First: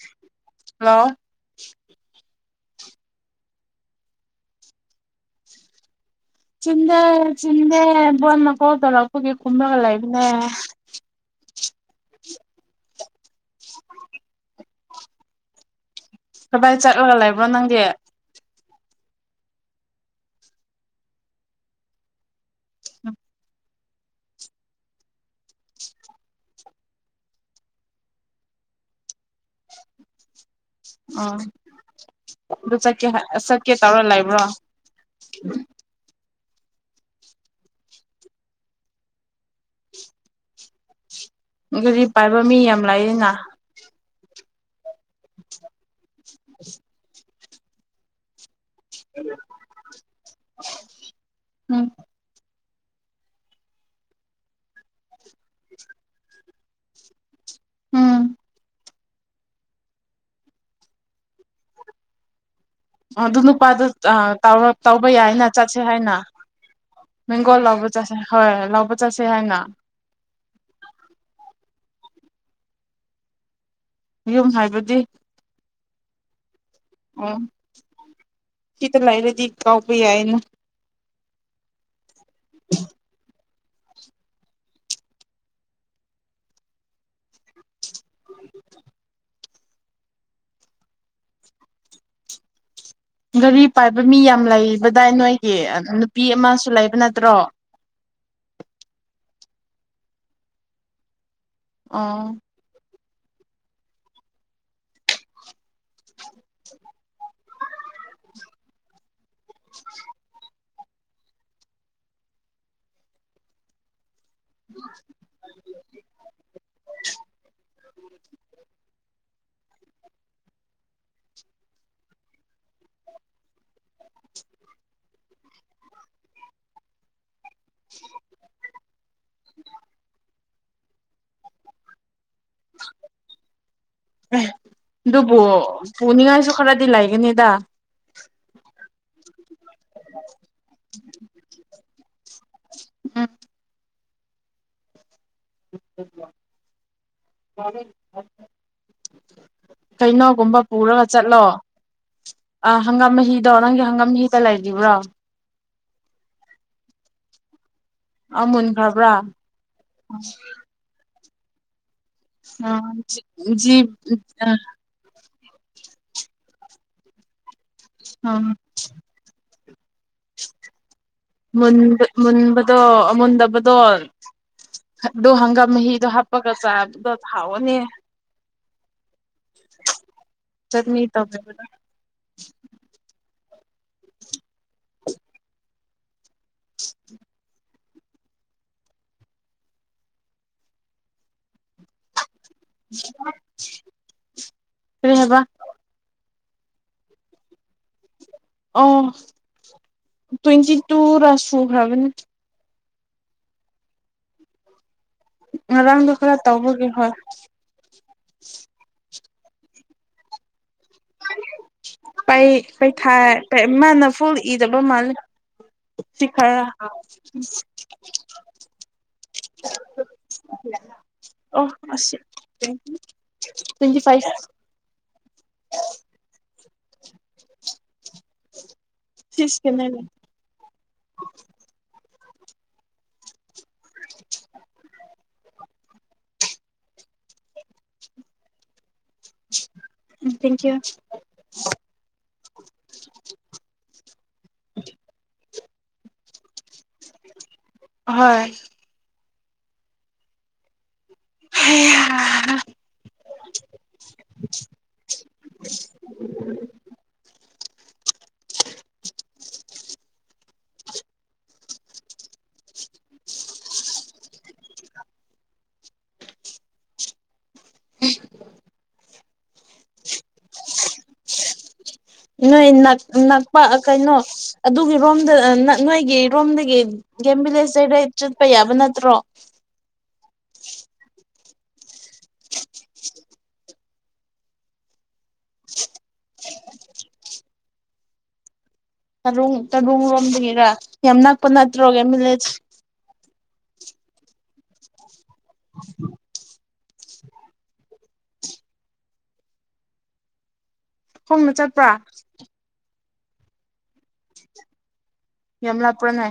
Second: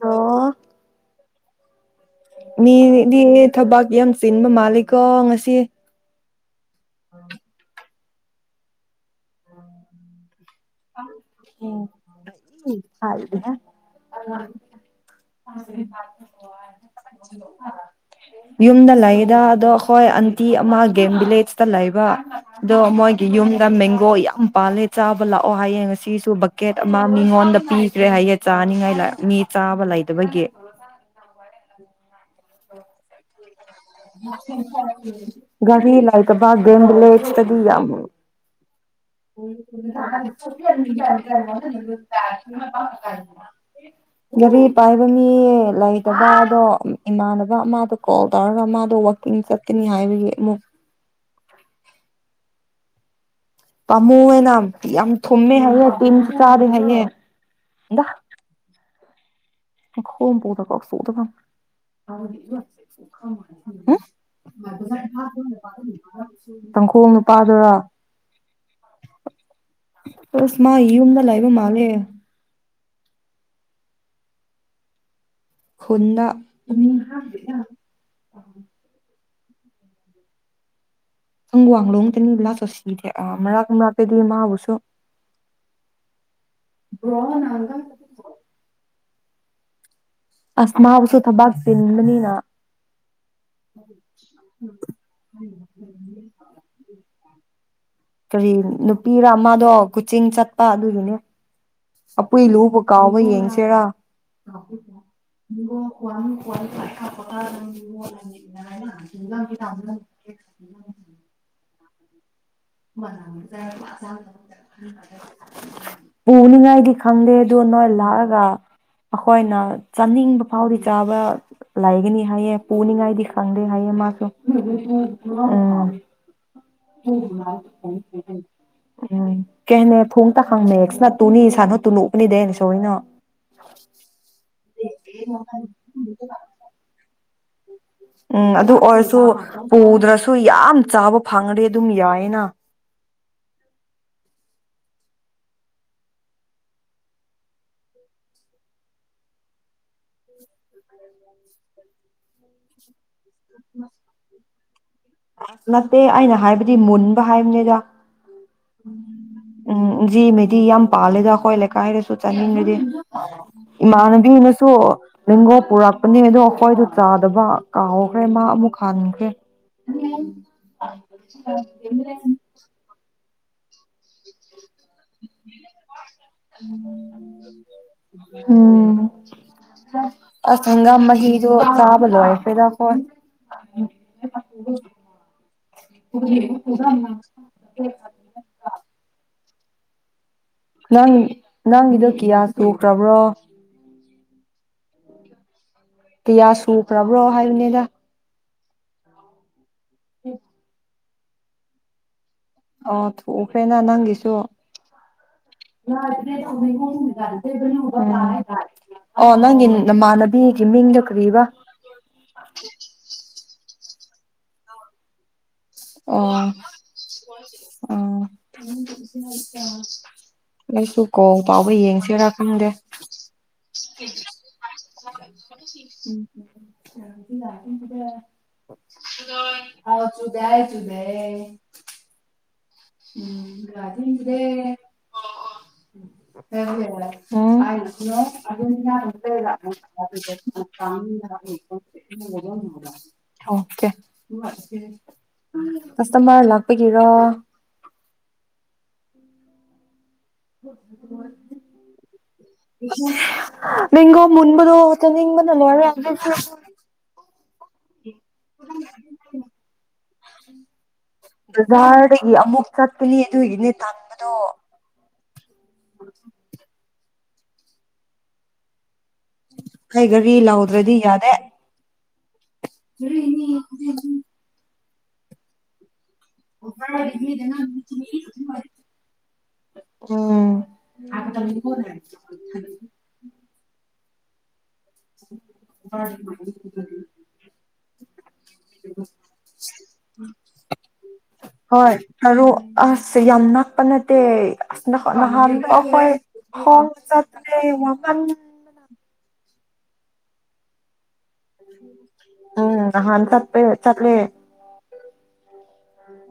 ꯑꯣ ꯍꯜꯂꯣ [unintelligible] ꯃꯤꯗꯤ ꯊꯕꯛ ꯌꯥꯝ ꯆꯤꯟꯕ ꯃꯥꯜꯂꯦꯀꯣ ꯉꯁꯤ ꯆꯤꯟꯗꯦ ꯆꯤꯟꯗꯦ ꯃꯔꯨꯞ ꯑꯃ ꯀꯣꯜ ꯇꯧꯔꯛꯄꯒꯤ ꯀꯨꯝꯂꯒ ꯂꯩꯕꯅꯦ ꯑ ꯍꯔꯤ ꯑ ꯑꯗꯤ ꯀꯗꯥꯏ ꯆꯠꯂꯒ ꯂꯩꯕ꯭ꯔꯣ ꯅꯪꯗꯤ ꯌꯨꯝꯗ ꯂꯩꯗ ꯑꯗꯣ ꯑꯩꯈꯣꯏ ꯑꯟꯇꯤ ꯑꯃ ꯒꯦꯝ ꯚꯤꯂꯦꯖꯇ ꯂꯩꯕ ꯑꯗꯣ ꯃꯣꯏꯒꯤ ꯌꯨꯝꯗ ꯃꯦꯡꯒꯣ ꯌꯥꯝ ꯄꯥꯜꯂꯦ ꯆꯥꯕ ꯂꯥꯛ ꯑꯣ ꯍꯥꯏꯌꯦ ꯉꯁꯤꯁꯨ ꯕꯛꯀꯦꯠ ꯑꯃ ꯃꯤꯉꯣꯟꯗ ꯄꯤꯈꯔꯦ ꯍꯥꯏꯌꯦ ꯆꯥꯅꯤꯡꯉꯥꯏ ꯃꯤ ꯆꯥꯕ ꯂꯩꯗꯕꯒꯤ ꯑꯥ ꯑꯗꯨ ꯆꯠꯀꯦ ꯆꯠꯀꯦ ꯇꯧꯔ ꯂꯩꯕ꯭ꯔꯣ ꯒꯥꯔꯤ ꯂꯩ ꯇꯕ ꯒꯦꯝ ꯚꯤꯂꯦꯖꯇꯗꯤ ꯌꯥꯝ ꯒꯥꯔꯤ ꯄꯥꯏꯕ ꯃꯤ ꯌꯥꯝ ꯂꯥꯛꯅ ꯔꯤ ꯄꯥꯏꯕ ꯃꯤ ꯂꯥꯏꯛ ꯇꯕꯥꯗ ꯃꯥꯅ ꯃꯥ ꯀꯣꯜꯗ ꯃꯥꯗꯣ ꯋꯥꯀꯤ ꯁꯇꯅꯤ ꯍꯥꯏꯕ ꯎꯝ ꯄꯥꯃꯨ ꯍꯥꯏꯅ ꯌꯥꯝ ꯊꯨꯝꯃꯦ ꯍꯥꯏꯌꯦꯦ ꯇꯤꯟꯁꯨ ꯆꯥꯔꯦ ꯍꯥꯏꯌꯦꯦ ꯗ ꯎꯝ ꯍ ꯄꯗ ꯀ ꯁꯗ ꯑꯗꯨ ꯅꯨꯄꯥꯗ ꯇꯧꯕ ꯌꯥꯏꯅ ꯆꯠꯁꯦ ꯍꯥꯏꯅ ꯇꯥꯡꯈꯣꯜ ꯃꯦꯡꯒꯣꯜ ꯅꯨꯄꯥꯗꯨꯔꯥ ꯂꯧꯕ ꯆꯠꯁꯦ ꯍꯣꯏ ꯂꯧꯕ ꯆꯠꯁꯦ ꯍꯥꯏꯅ ꯑꯁ ꯃꯥꯒꯤ ꯌꯨꯝꯗ ꯂꯩꯕ ꯃꯥꯜꯂꯦ ꯌꯨꯝ ꯍꯥꯏꯕꯗꯤ ꯀ ꯎꯝ ꯀꯇ ꯂꯥꯏꯔꯦ ꯆꯀꯥꯎꯕꯤ ꯌꯥꯏꯅ ꯁꯪꯒ ꯋꯥꯡꯣ ꯎꯜꯂꯥꯁꯁꯤ ꯃ ꯅꯥ ꯀꯦꯗꯤ ꯃꯥꯕꯨꯁꯨ ꯑꯁ ꯃꯥꯎꯁꯨꯣ ꯊꯕꯥꯛꯇꯦꯅꯤꯗꯅꯤꯅ ꯒꯥꯔꯤ ꯄꯥꯏꯕ ꯃꯤ ꯌꯥꯝ ꯂꯩꯕꯗꯥꯏ ꯅꯣꯏꯒꯤ ꯅꯨꯄꯤ ꯑꯃꯁꯨ ꯂꯩꯕ ꯅꯠꯇ꯭ꯔꯣ ꯀꯔꯤ ꯅꯨꯄꯤꯔ ꯑꯃꯗꯣ ꯀꯨꯆꯤꯡ ꯆꯠꯄ ꯑꯗꯨꯒꯤꯅꯦ ꯑꯣ ꯑꯣꯏ ꯂꯨ ꯄ ꯀꯥꯎꯕ ꯌꯦꯡꯁꯤꯦꯔꯥ ꯋꯥꯡ ꯀꯋꯥ ꯄꯄ [inaudible] [inaudible] ꯎꯅꯤꯡꯉꯥꯏꯗꯤ ꯈꯪꯗꯦ ꯑꯗꯨ ꯅꯣꯣꯏ ꯂꯑꯒ ꯑꯩꯈꯣꯏꯅ ꯆꯥꯅꯤꯡꯕ ꯐꯥꯎꯗꯤ ꯆꯥꯕ ꯂꯩꯒꯅꯤ ꯍꯥꯏꯌꯦ ꯄꯨꯅꯤꯡꯉꯥꯏꯗꯤ ꯈꯪꯗꯦ ꯍꯥꯏꯌꯦ ꯃꯥꯁꯨ ꯎꯝ ꯀꯅꯦ ꯐꯣꯡ ꯇ ꯍꯪ ꯃꯦꯛꯁꯅ ꯇꯨꯅꯤ ꯁꯥꯟꯅꯣ ꯇꯨꯅꯨ ꯎꯄꯅꯤꯗꯦꯅ ꯁꯣꯏꯅ ꯑꯗꯨꯕꯨ ꯄꯨꯅꯤꯡꯉꯥꯏꯁꯨ ꯈꯔꯗꯤ ꯂꯩꯒꯅꯤꯗ ꯎꯝ ꯑꯗꯨ ꯑꯣꯏꯔꯁꯨ ꯄꯨꯗ꯭ꯔꯁꯨ ꯌꯥꯝ ꯆꯥꯕ ꯐꯪꯦ ꯑꯗꯨ ꯇꯝ ꯌꯥꯏꯅ ꯎꯝ ꯀꯩꯅꯣꯒꯨꯝꯕ ꯄꯨꯔꯒ ꯆꯠꯂꯣ ꯑ ꯍꯪꯒꯥꯝ ꯃꯍꯤꯗꯧꯔꯪꯒꯤ ꯍꯪꯒꯥꯝꯍꯤꯗ ꯂꯩ ꯌꯈꯤꯕ꯭ꯔꯣ ꯅꯠꯇꯦ ꯑꯩꯅ ꯍꯥꯏꯕꯗꯤ ꯃꯨꯟꯕ ꯍꯥꯏꯕꯅꯤꯗ ꯑꯥ ꯃꯨꯟꯈ꯭ꯔꯕ꯭ꯔꯥ ꯎꯝ ꯖꯤ ꯃꯦꯗꯤ ꯌꯥꯝ ꯌꯥꯝ ꯄꯥꯂꯦꯒ [unintelligible] ꯆꯥꯅꯤꯡꯉꯗꯤ ꯖꯤ ꯏꯃꯥꯟꯅꯕꯤꯅꯁꯨ ꯂꯦꯡꯒꯣ ꯄꯨꯔꯛꯄꯅꯦ ꯑꯗꯣ ꯑꯩꯈꯣꯏꯗ ꯆꯥꯗꯕ ꯀꯥꯎꯍꯧꯈ꯭ꯔꯦ ꯃꯥ ꯑꯃꯨꯛ ꯍꯟꯈ꯭ꯔꯦ ꯎꯝ ꯃꯨꯟꯕ ꯃꯟꯗꯨ ꯗꯣ ꯍꯪꯒꯥꯝ ꯃꯍꯤꯗ ꯍꯥꯄ ꯎꯝ ꯑꯁ ꯍꯪꯒꯥꯝ ꯆꯠꯅꯤ ꯃꯍꯤꯘꯗ ꯇꯧꯕꯗ ꯆꯥꯕ ꯂꯣꯏꯈꯔꯦꯗ ꯑꯩꯈꯣꯏ ꯄꯨ ꯅꯪ ꯅꯪꯒꯤꯗꯣ ꯀꯌꯥ [unintelligible] [inaudible] ꯀꯔꯤ ꯍꯥꯏꯕ ꯀꯌꯥ ꯁꯨꯈꯔꯕ꯭ꯔꯣ ꯍꯥꯏꯕꯅꯤꯗ ꯑ ꯇ꯭ꯣꯏꯟꯇꯤ ꯇꯨꯔꯥ ꯁꯨ ꯈꯔꯕꯅꯤ ꯑ ꯊꯨꯈ꯭ꯔꯦꯅ ꯅꯪꯒꯤꯗꯨ ꯌꯥ ꯉꯔꯥꯡꯗꯣ ꯈꯔ ꯇꯧꯕꯒꯤ ꯍꯣꯏ [unintelligible] ꯑꯣ ꯅꯪꯒꯤ ꯅꯃꯥꯟꯅꯕꯤꯒꯤ ꯃꯤꯡꯗꯨ ꯄꯩ ꯄꯩꯊꯥꯏ ꯃꯥꯅ ꯐꯨꯜ ꯏꯗꯕ ꯃꯥꯜꯂꯦ ꯁꯤ ꯑꯣ ꯑ ꯈꯔ ꯑꯩꯁꯨ ꯀꯣ ꯑꯣ ꯐꯥꯎꯕ ꯑꯁꯤ ꯌꯦꯡꯁꯤꯔꯥ ꯈꯪꯗꯦ ꯇ꯭ꯋꯦꯟꯇꯤ ꯐꯥꯏꯚ ꯎꯝ ꯁꯤꯁꯀꯤꯅꯦ ꯑꯥꯎ ꯆꯨꯗꯦ ꯍꯥꯏꯏ ꯆꯨꯗꯦ ꯎꯝ ꯎꯝ ꯊꯦꯡꯀ꯭ꯌꯨ ꯦ [unintelligible] ꯀꯁꯇꯃꯥꯔ ꯂꯥꯛꯞ ꯄ ꯒꯤꯔꯥ ꯍꯣꯏ ꯎꯝ ꯃꯤꯒꯣ ꯃꯟꯕꯗꯅꯤꯡꯕ ꯅꯔ [unintelligible] ꯍ ꯕꯖꯥꯔꯗꯒꯤ ꯑꯃꯨꯛ ꯆꯠꯄꯅꯤ ꯑꯗꯨꯒꯤꯅꯦ ꯇꯟꯕꯗꯣ ꯎ ꯎꯝ ꯀꯔꯤ ꯀꯔꯤ ꯂꯥꯎꯗ꯭ꯔꯗꯤ ꯌꯥꯗꯦ ꯅꯣꯏ ꯅꯛꯄ ꯀꯩꯅꯣ ꯑꯗꯨꯒꯤ ꯔꯣꯝꯗ ꯅꯣꯏꯒꯤ ꯔꯣꯝꯗꯒꯤ ꯒꯦꯝ ꯚꯂꯦꯖꯇꯩꯗ ꯆꯠꯄ ꯌꯥꯕ ꯅꯠꯇ꯭ꯔꯣ ꯎꯝ ꯑ ꯑ ꯇꯔꯨꯡ ꯇꯔꯨꯡꯔꯣꯝꯗꯒꯤꯔ ꯌꯥꯝ ꯅꯛꯄ ꯍꯣꯏ ꯅꯠꯇ꯭ꯔꯣꯒꯦ ꯊꯔꯨ ꯃꯤꯂꯦꯖ ꯑꯁ ꯌꯥꯝ ꯅꯛꯄ ꯅꯠꯇꯦ ꯑꯁ ꯅꯍꯥꯟꯈꯣꯏ ꯍ ꯆꯦ ꯋꯥꯐꯝꯟ ꯈꯣꯣꯡꯅ ꯆꯠꯄ꯭ꯔꯥ ꯍꯥꯟ ꯆꯠꯄꯦ ꯆꯠꯂ ꯌꯂꯄꯔꯅ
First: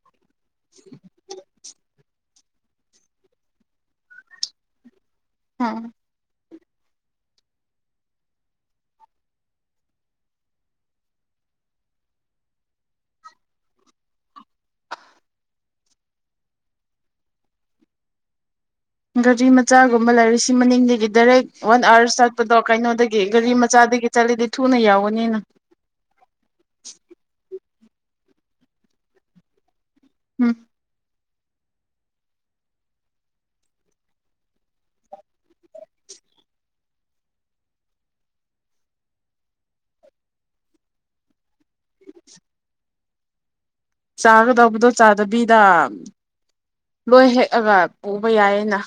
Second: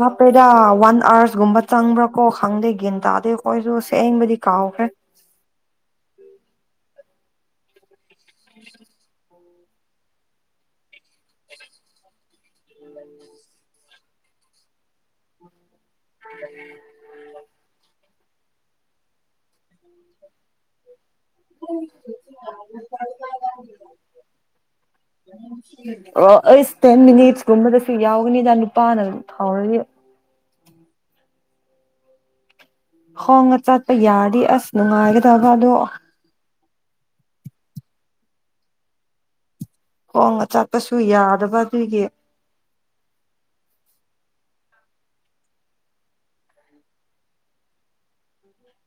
ꯂ ꯀꯩꯗ ꯋꯥꯟ ꯑꯥꯋꯔꯁꯒꯨꯝꯕ ꯆꯪꯕ꯭ꯔꯥ ꯀꯣ ꯈꯪꯗꯦ ꯒꯤꯅꯇꯥꯗ ꯀꯁꯨ ꯁꯦꯡꯕꯗꯤ ꯀꯥꯎ ꯐꯦ ꯑ ꯎ ꯎ ꯒꯥꯔꯤ ꯃꯆꯥꯒꯨꯝꯕ ꯂꯩꯔꯨ ꯁꯤ ꯃꯅꯤꯡꯗꯒꯤꯗꯤ ꯗꯥꯏꯔꯦꯛ ꯋꯥꯟ ꯑꯥꯋꯥꯔ ꯆꯠꯄꯗꯣ ꯀꯩꯅꯣꯗꯒꯤ ꯒꯥꯔꯤ ꯃꯆꯥꯗꯒꯤ ꯆꯠꯂꯤꯗꯤ ꯊꯨꯅ ꯌꯥꯎꯒꯅꯤꯅ ꯁꯨ ꯌꯥꯎꯒꯅꯤꯗ ꯅꯨꯄꯥꯅ ꯑꯗꯨꯝ ꯐꯥꯎꯔꯗꯤ ꯎꯝ ꯍꯣꯡꯉ ꯆꯠꯄ ꯌꯥꯗꯤ ꯑꯁ ꯅꯨꯡꯉꯥꯏꯒꯗ ꯇꯕꯗꯣ ꯈꯣꯡ ꯑ ꯆꯥꯛꯄꯁꯨ ꯌꯥꯗꯕ ꯑꯩꯒꯤ ꯆꯥꯒꯗꯧꯕꯗꯣ ꯆꯥꯗꯕꯤꯗ ꯂꯣꯏ ꯍꯦꯛꯑꯒ ꯄꯨꯕ ꯌꯥꯏꯌꯦꯅ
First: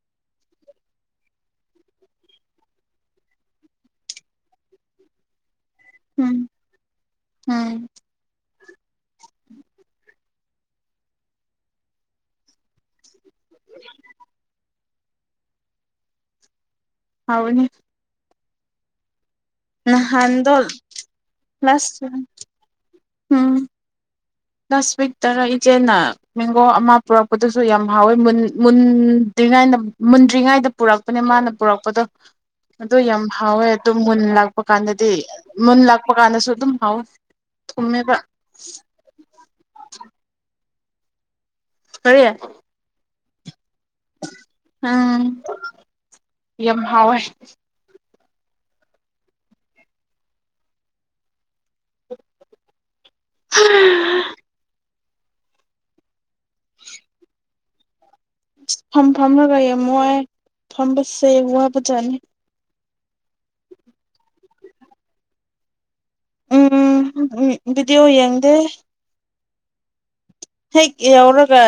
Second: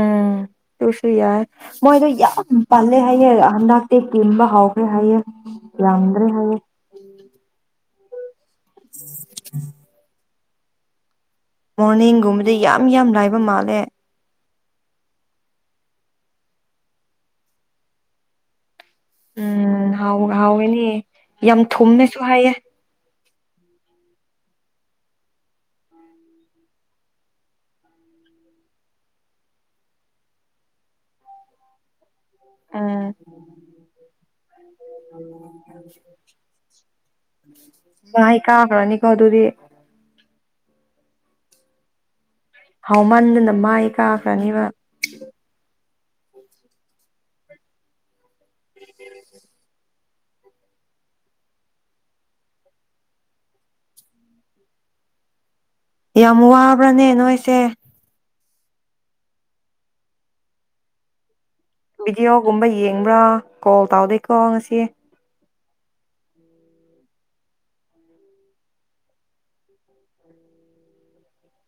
ꯎꯝ ꯇꯁꯨ ꯌꯥꯏ ꯃꯣꯏꯗꯣ ꯌꯥꯝ ꯄꯜꯂꯦ ꯍꯥꯏꯌꯦ ꯍꯟꯗꯛꯇꯤ ꯀꯤꯟꯕ ꯍꯧꯥꯎꯈ꯭ꯔꯦ ꯍꯥꯏꯌꯦꯦ ꯂꯗ꯭ꯔꯦ ꯎꯝ ꯍꯥꯏꯕ ꯎꯝ ꯎꯝ ꯎꯝ ꯃꯣꯔꯅꯤꯡꯒꯨꯝꯕꯗꯤ ꯌꯥꯝ ꯂꯥꯏ ꯑꯗꯨ ꯃꯥꯂꯦ ꯍꯥꯎꯅꯦ ꯎꯝ ꯍꯥꯎꯋ ꯅꯍꯥꯟꯗꯣ ꯍꯥꯎꯋꯦꯅꯦ ꯌꯥꯝ ꯂꯥꯁ ꯊꯨꯝꯃꯦꯁꯨ ꯍꯥꯏꯌꯦꯦ ꯎꯝ ꯂꯥꯁ ꯋꯤꯛ ꯇꯔ ꯏꯆꯦꯅ ꯃꯦꯡꯒꯣ ꯑꯃ ꯄꯨꯔꯛꯄꯗꯨꯁꯨ ꯌꯥꯝ ꯍꯥꯎꯋꯦ ꯃꯨꯟꯗ꯭ꯔꯤꯉꯩꯗ ꯃꯨꯟꯗ꯭ꯔꯤꯉꯩꯗ ꯄꯨꯔꯛꯄꯅꯦ ꯃꯥꯅ ꯄꯨꯔꯛꯄꯗꯣ ꯑꯗꯨ ꯎꯝ ꯌꯥꯝ ꯍꯥꯎꯋꯦ ꯑꯗꯨꯝ ꯃꯨꯟ ꯂꯥꯛꯄ ꯀꯥꯟꯗꯗꯤ ꯃꯨꯟ ꯂꯥꯛꯄ ꯀꯥꯟꯗꯁꯨ ꯑꯗꯨꯝ ꯍꯥꯎꯋꯦ ꯊꯨꯝꯃꯦꯕ ꯃꯥꯏ ꯀꯥꯈ꯭ꯔꯅꯤꯀꯣ ꯑꯗꯨꯗꯤ ꯀꯔꯤ ꯍꯧꯃꯟꯗꯅ ꯃꯥꯏ ꯀꯥ ꯐ꯭ꯔꯅꯤꯕ ꯎꯝ ꯌꯥꯝ ꯍꯥꯎꯋꯦ [unintelligible] [unintelligible] ꯌꯥꯝ ꯋꯥꯕ꯭ꯔꯅꯦ ꯅꯣꯏꯁꯦ ꯐꯝ ꯐꯝꯂꯒ ꯌꯦꯝꯃꯣꯏ ꯐꯝꯕꯁꯦ ꯋꯥ ꯕꯤꯗꯣꯌꯣ ꯒꯨꯝꯕ ꯌꯦꯡꯕ꯭ꯔꯥ ꯀꯣꯜ ꯇꯥꯎꯗꯦꯀꯣ ꯉꯁꯤ ꯎꯝ ꯕꯤꯗꯤꯌꯣ ꯌꯦꯡꯗꯦ ꯍꯦꯛ ꯌꯧꯔꯒ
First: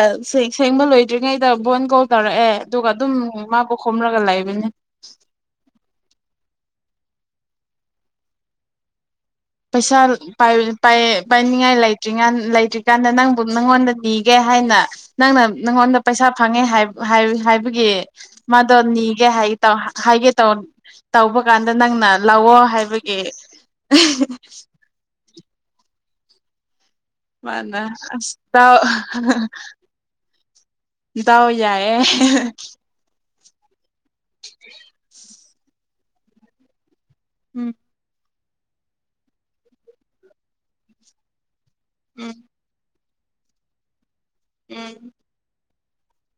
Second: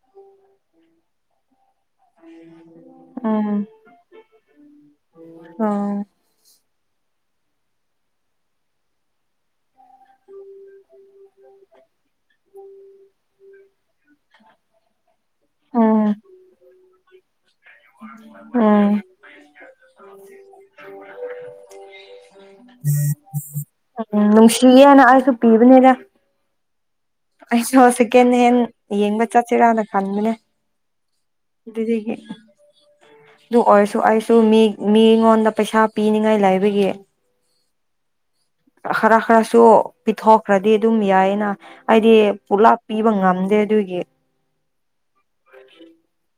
ꯁꯦꯡꯕ ꯂꯣꯏꯗ꯭ꯔꯤꯉꯩꯗ ꯕꯣꯟ ꯒꯣꯜ ꯇꯧꯔꯛꯑꯦ ꯑꯗꯨꯒ ꯑꯗꯨꯝ ꯎꯝ ꯃꯥꯕꯨ ꯈꯨꯝꯂꯒ ꯂꯩꯕꯅꯤ ꯑꯣ ꯄꯩꯁꯥ [unintelligible] ꯄꯥꯏꯌꯦ ꯄꯥꯏꯅꯤꯡꯉꯥꯏ ꯂꯩꯇ꯭ꯔꯤꯉꯥꯟ ꯂꯩꯇ꯭ꯔꯤꯀꯥꯟꯗ ꯅꯪꯕꯨ ꯅꯪꯉꯣꯟꯗ ꯄꯤꯒꯦ ꯍꯥꯏꯅ ꯅꯪꯅ ꯅꯪꯉꯣꯟꯗ ꯎꯝ ꯄꯩꯁꯥ ꯐꯪꯉꯦ ꯍꯥꯏꯕꯒꯤ ꯃꯥꯗꯣ ꯎꯝ ꯅꯤꯒꯦ ꯍꯥꯏ ꯇꯧ ꯍꯥꯏꯒꯦ ꯇꯧꯕ ꯀꯥꯟꯗ ꯅꯪꯅ ꯂꯥꯛꯑꯣ ꯍꯥꯏꯕꯒꯤ ꯌꯦꯅ ꯑꯩꯁꯨ ꯄꯤꯕꯅꯦ ꯁꯦ ꯃꯥꯅ ꯑꯁ ꯍꯦꯟ ꯇꯥꯎ ꯌꯦꯡꯕ ꯆꯠꯁꯤꯔꯥꯅ ꯈꯟꯕꯅꯦ ꯏꯇꯥꯎ ꯌꯥꯏꯌꯦ ꯑꯗꯨꯗꯒꯤ ꯑꯗꯨ ꯑꯣꯏ ꯑꯩꯁꯨ ꯃꯤ ꯃꯤꯉꯣꯟꯗ ꯄꯩꯁꯥ ꯄꯤꯅꯤꯉꯥꯏ ꯂꯩꯕꯒꯤ ꯎꯝ ꯈꯔ ꯈꯔꯁꯨ ꯄꯤꯊꯣꯛꯈ꯭ꯔꯗꯤ ꯑꯗꯨꯝ ꯌꯥꯏꯅ ꯍꯥꯏꯗꯤ ꯎꯝ ꯄꯨꯂꯥꯛ ꯄꯤꯕ ꯉꯝꯗꯦ ꯑꯗꯨꯒꯤ ꯎꯝ [unintelligible]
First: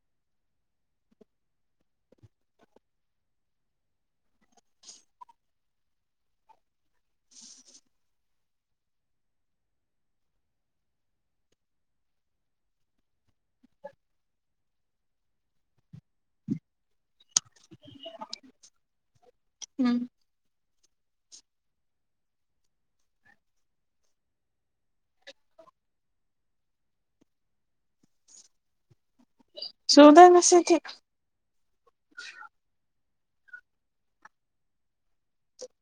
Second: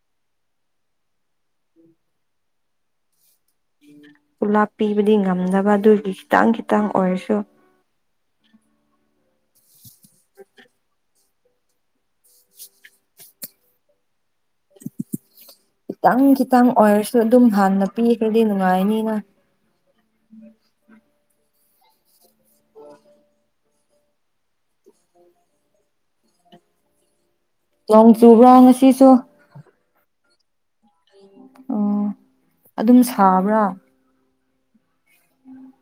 ꯄꯨꯂꯥꯞ ꯄꯤꯕꯗꯤ ꯉꯝꯗꯕ ꯑꯗꯨꯒꯤ ꯈꯤꯇꯪ ꯈꯤꯇꯪ ꯑꯣꯏꯔꯁꯨ ꯈꯤꯇꯪ ꯈꯤꯇꯪ ꯑꯣꯏꯔꯁꯨ ꯑꯗꯨꯝ ꯍꯥꯟꯅ ꯄꯤꯈ꯭ꯔꯗꯤ ꯅꯨꯡꯉꯥꯏꯅꯤꯅ ꯎꯝ ꯅꯣꯡ ꯆꯨꯕ꯭ꯔꯣ ꯉꯁꯤꯁꯨ ꯆꯨꯗꯦ ꯉꯁꯤꯗꯤ ꯑꯣ ꯑꯗꯨꯝ ꯁꯥꯕ꯭ꯔꯥ ꯎꯝ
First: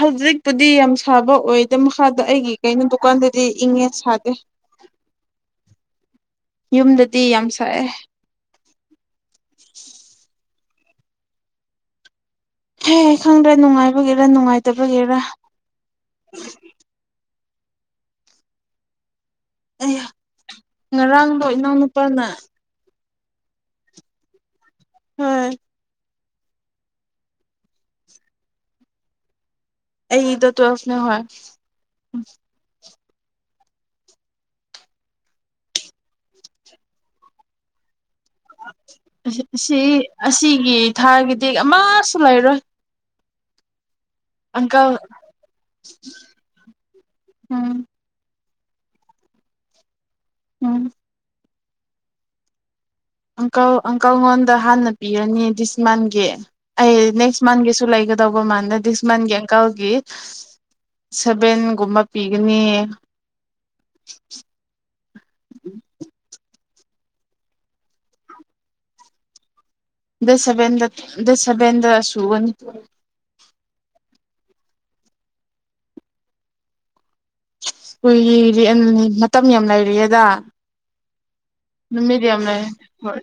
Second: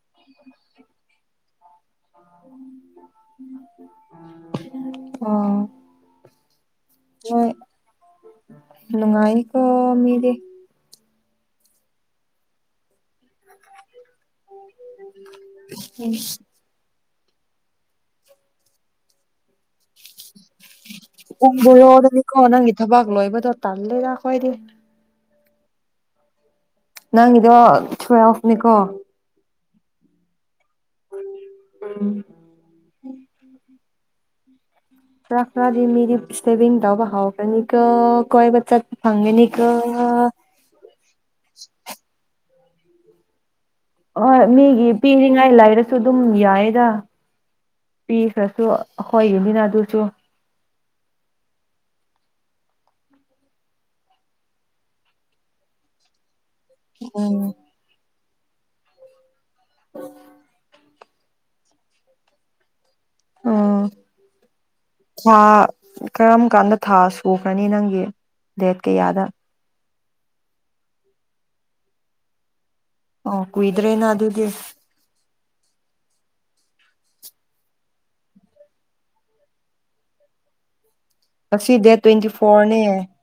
ꯍꯧꯖꯤꯛꯄꯨꯗꯤ ꯌꯥꯝ ꯁꯥꯕ ꯑꯣꯏꯗ ꯁꯥꯗ ꯑꯩꯒꯤ ꯀꯩꯅꯣ ꯗꯨꯀꯥꯟꯗꯗꯤ ꯏꯪꯉꯦ ꯁꯥꯗꯦ ꯑꯣ ꯌꯨꯝꯗꯗꯤ ꯌꯥꯝ ꯁꯛꯑꯦ ꯅꯨꯡꯉꯥꯏꯅꯤꯀꯣ ꯃꯗꯤꯦ ꯍꯦ ꯈꯪꯗ꯭ꯔꯦ ꯅꯨꯡꯉꯥꯏ ꯒꯦꯔ ꯅꯨꯡꯉꯥꯏꯇꯕꯒꯦꯔ ꯑꯩ ꯉꯔꯥꯡꯗꯣ ꯀꯨꯝꯗ ꯑꯣꯗ ꯃꯤ ꯏꯅꯥꯎꯅꯨꯄꯥꯅ ꯀꯣꯅꯒꯤ ꯊ ꯂꯣꯏꯕꯗ ꯇꯥꯗꯗ ꯀꯣꯏꯗ ꯎꯝ ꯅꯪꯤꯗꯣ ꯊꯨ ꯑꯣꯅꯤꯀꯣ ꯑꯩ ꯏ ꯇꯨꯋꯦꯜꯅꯦ ꯍ ꯎꯝ ꯔꯗꯤ ꯃꯗꯤ ꯏꯁꯇꯦꯚꯗꯕ ꯍ ꯀꯅꯤ ꯀ ꯑꯁꯤ ꯑꯁꯤꯒꯤ ꯊꯥꯒꯤꯗꯤꯛ ꯑꯃꯁꯨ ꯂꯩꯔꯣꯏ ꯍ ꯃꯤꯒꯤ ꯑꯪꯀꯜ ꯄꯤꯅꯤꯡꯉꯥꯏ ꯂꯩꯥꯏꯔꯁꯨ ꯑꯗꯨꯝ ꯌꯥꯏꯗ ꯎꯝ ꯄꯤꯈ꯭ꯔꯁꯨ ꯍꯣꯏ ꯌꯅꯤꯅ ꯑꯗꯨꯁꯨ ꯎꯝ ꯑꯪꯀꯜ ꯑꯪꯀꯜꯉꯣꯟꯗ ꯍꯥꯟꯅ ꯄꯤꯔꯅꯤ ꯗꯤꯁꯃꯥꯟꯒꯤ ꯑꯩ ꯅꯦꯛꯁ ꯎꯝ ꯃꯟ ꯦ ꯁꯂꯥꯏꯒꯦ ꯇꯧꯕꯣ ꯃꯥꯟꯗꯗꯤꯁꯃꯥꯟꯒꯦ ꯀꯥꯎꯒꯤ ꯁꯚꯦꯟꯒꯨꯝꯕ ꯄꯤꯒꯅꯤ ꯎꯝ ꯍꯥ ꯀꯔꯝ ꯀꯥꯟꯗ ꯊꯥ ꯁꯨꯈ꯭ꯔꯅꯤ ꯅꯪꯒꯤ ꯗꯦꯠ ꯀꯌꯥꯗ ꯗꯁ ꯁꯕꯦꯟꯗ ꯗꯁ ꯁꯕꯦꯟꯗ ꯁꯨꯕ ꯑꯣ ꯀꯨꯏꯗ꯭ꯔꯅ ꯑ ꯑꯗꯨꯗꯤ ꯀꯨꯏ ꯃꯇꯝ ꯌꯥꯝ ꯂꯩꯔꯤꯑꯦꯗ ꯑꯁꯤꯁꯤ ꯗꯦ ꯇ꯭ꯋꯦꯟꯇꯤ ꯐꯣꯔꯅꯦ ꯍꯥꯏ ꯍꯣꯏ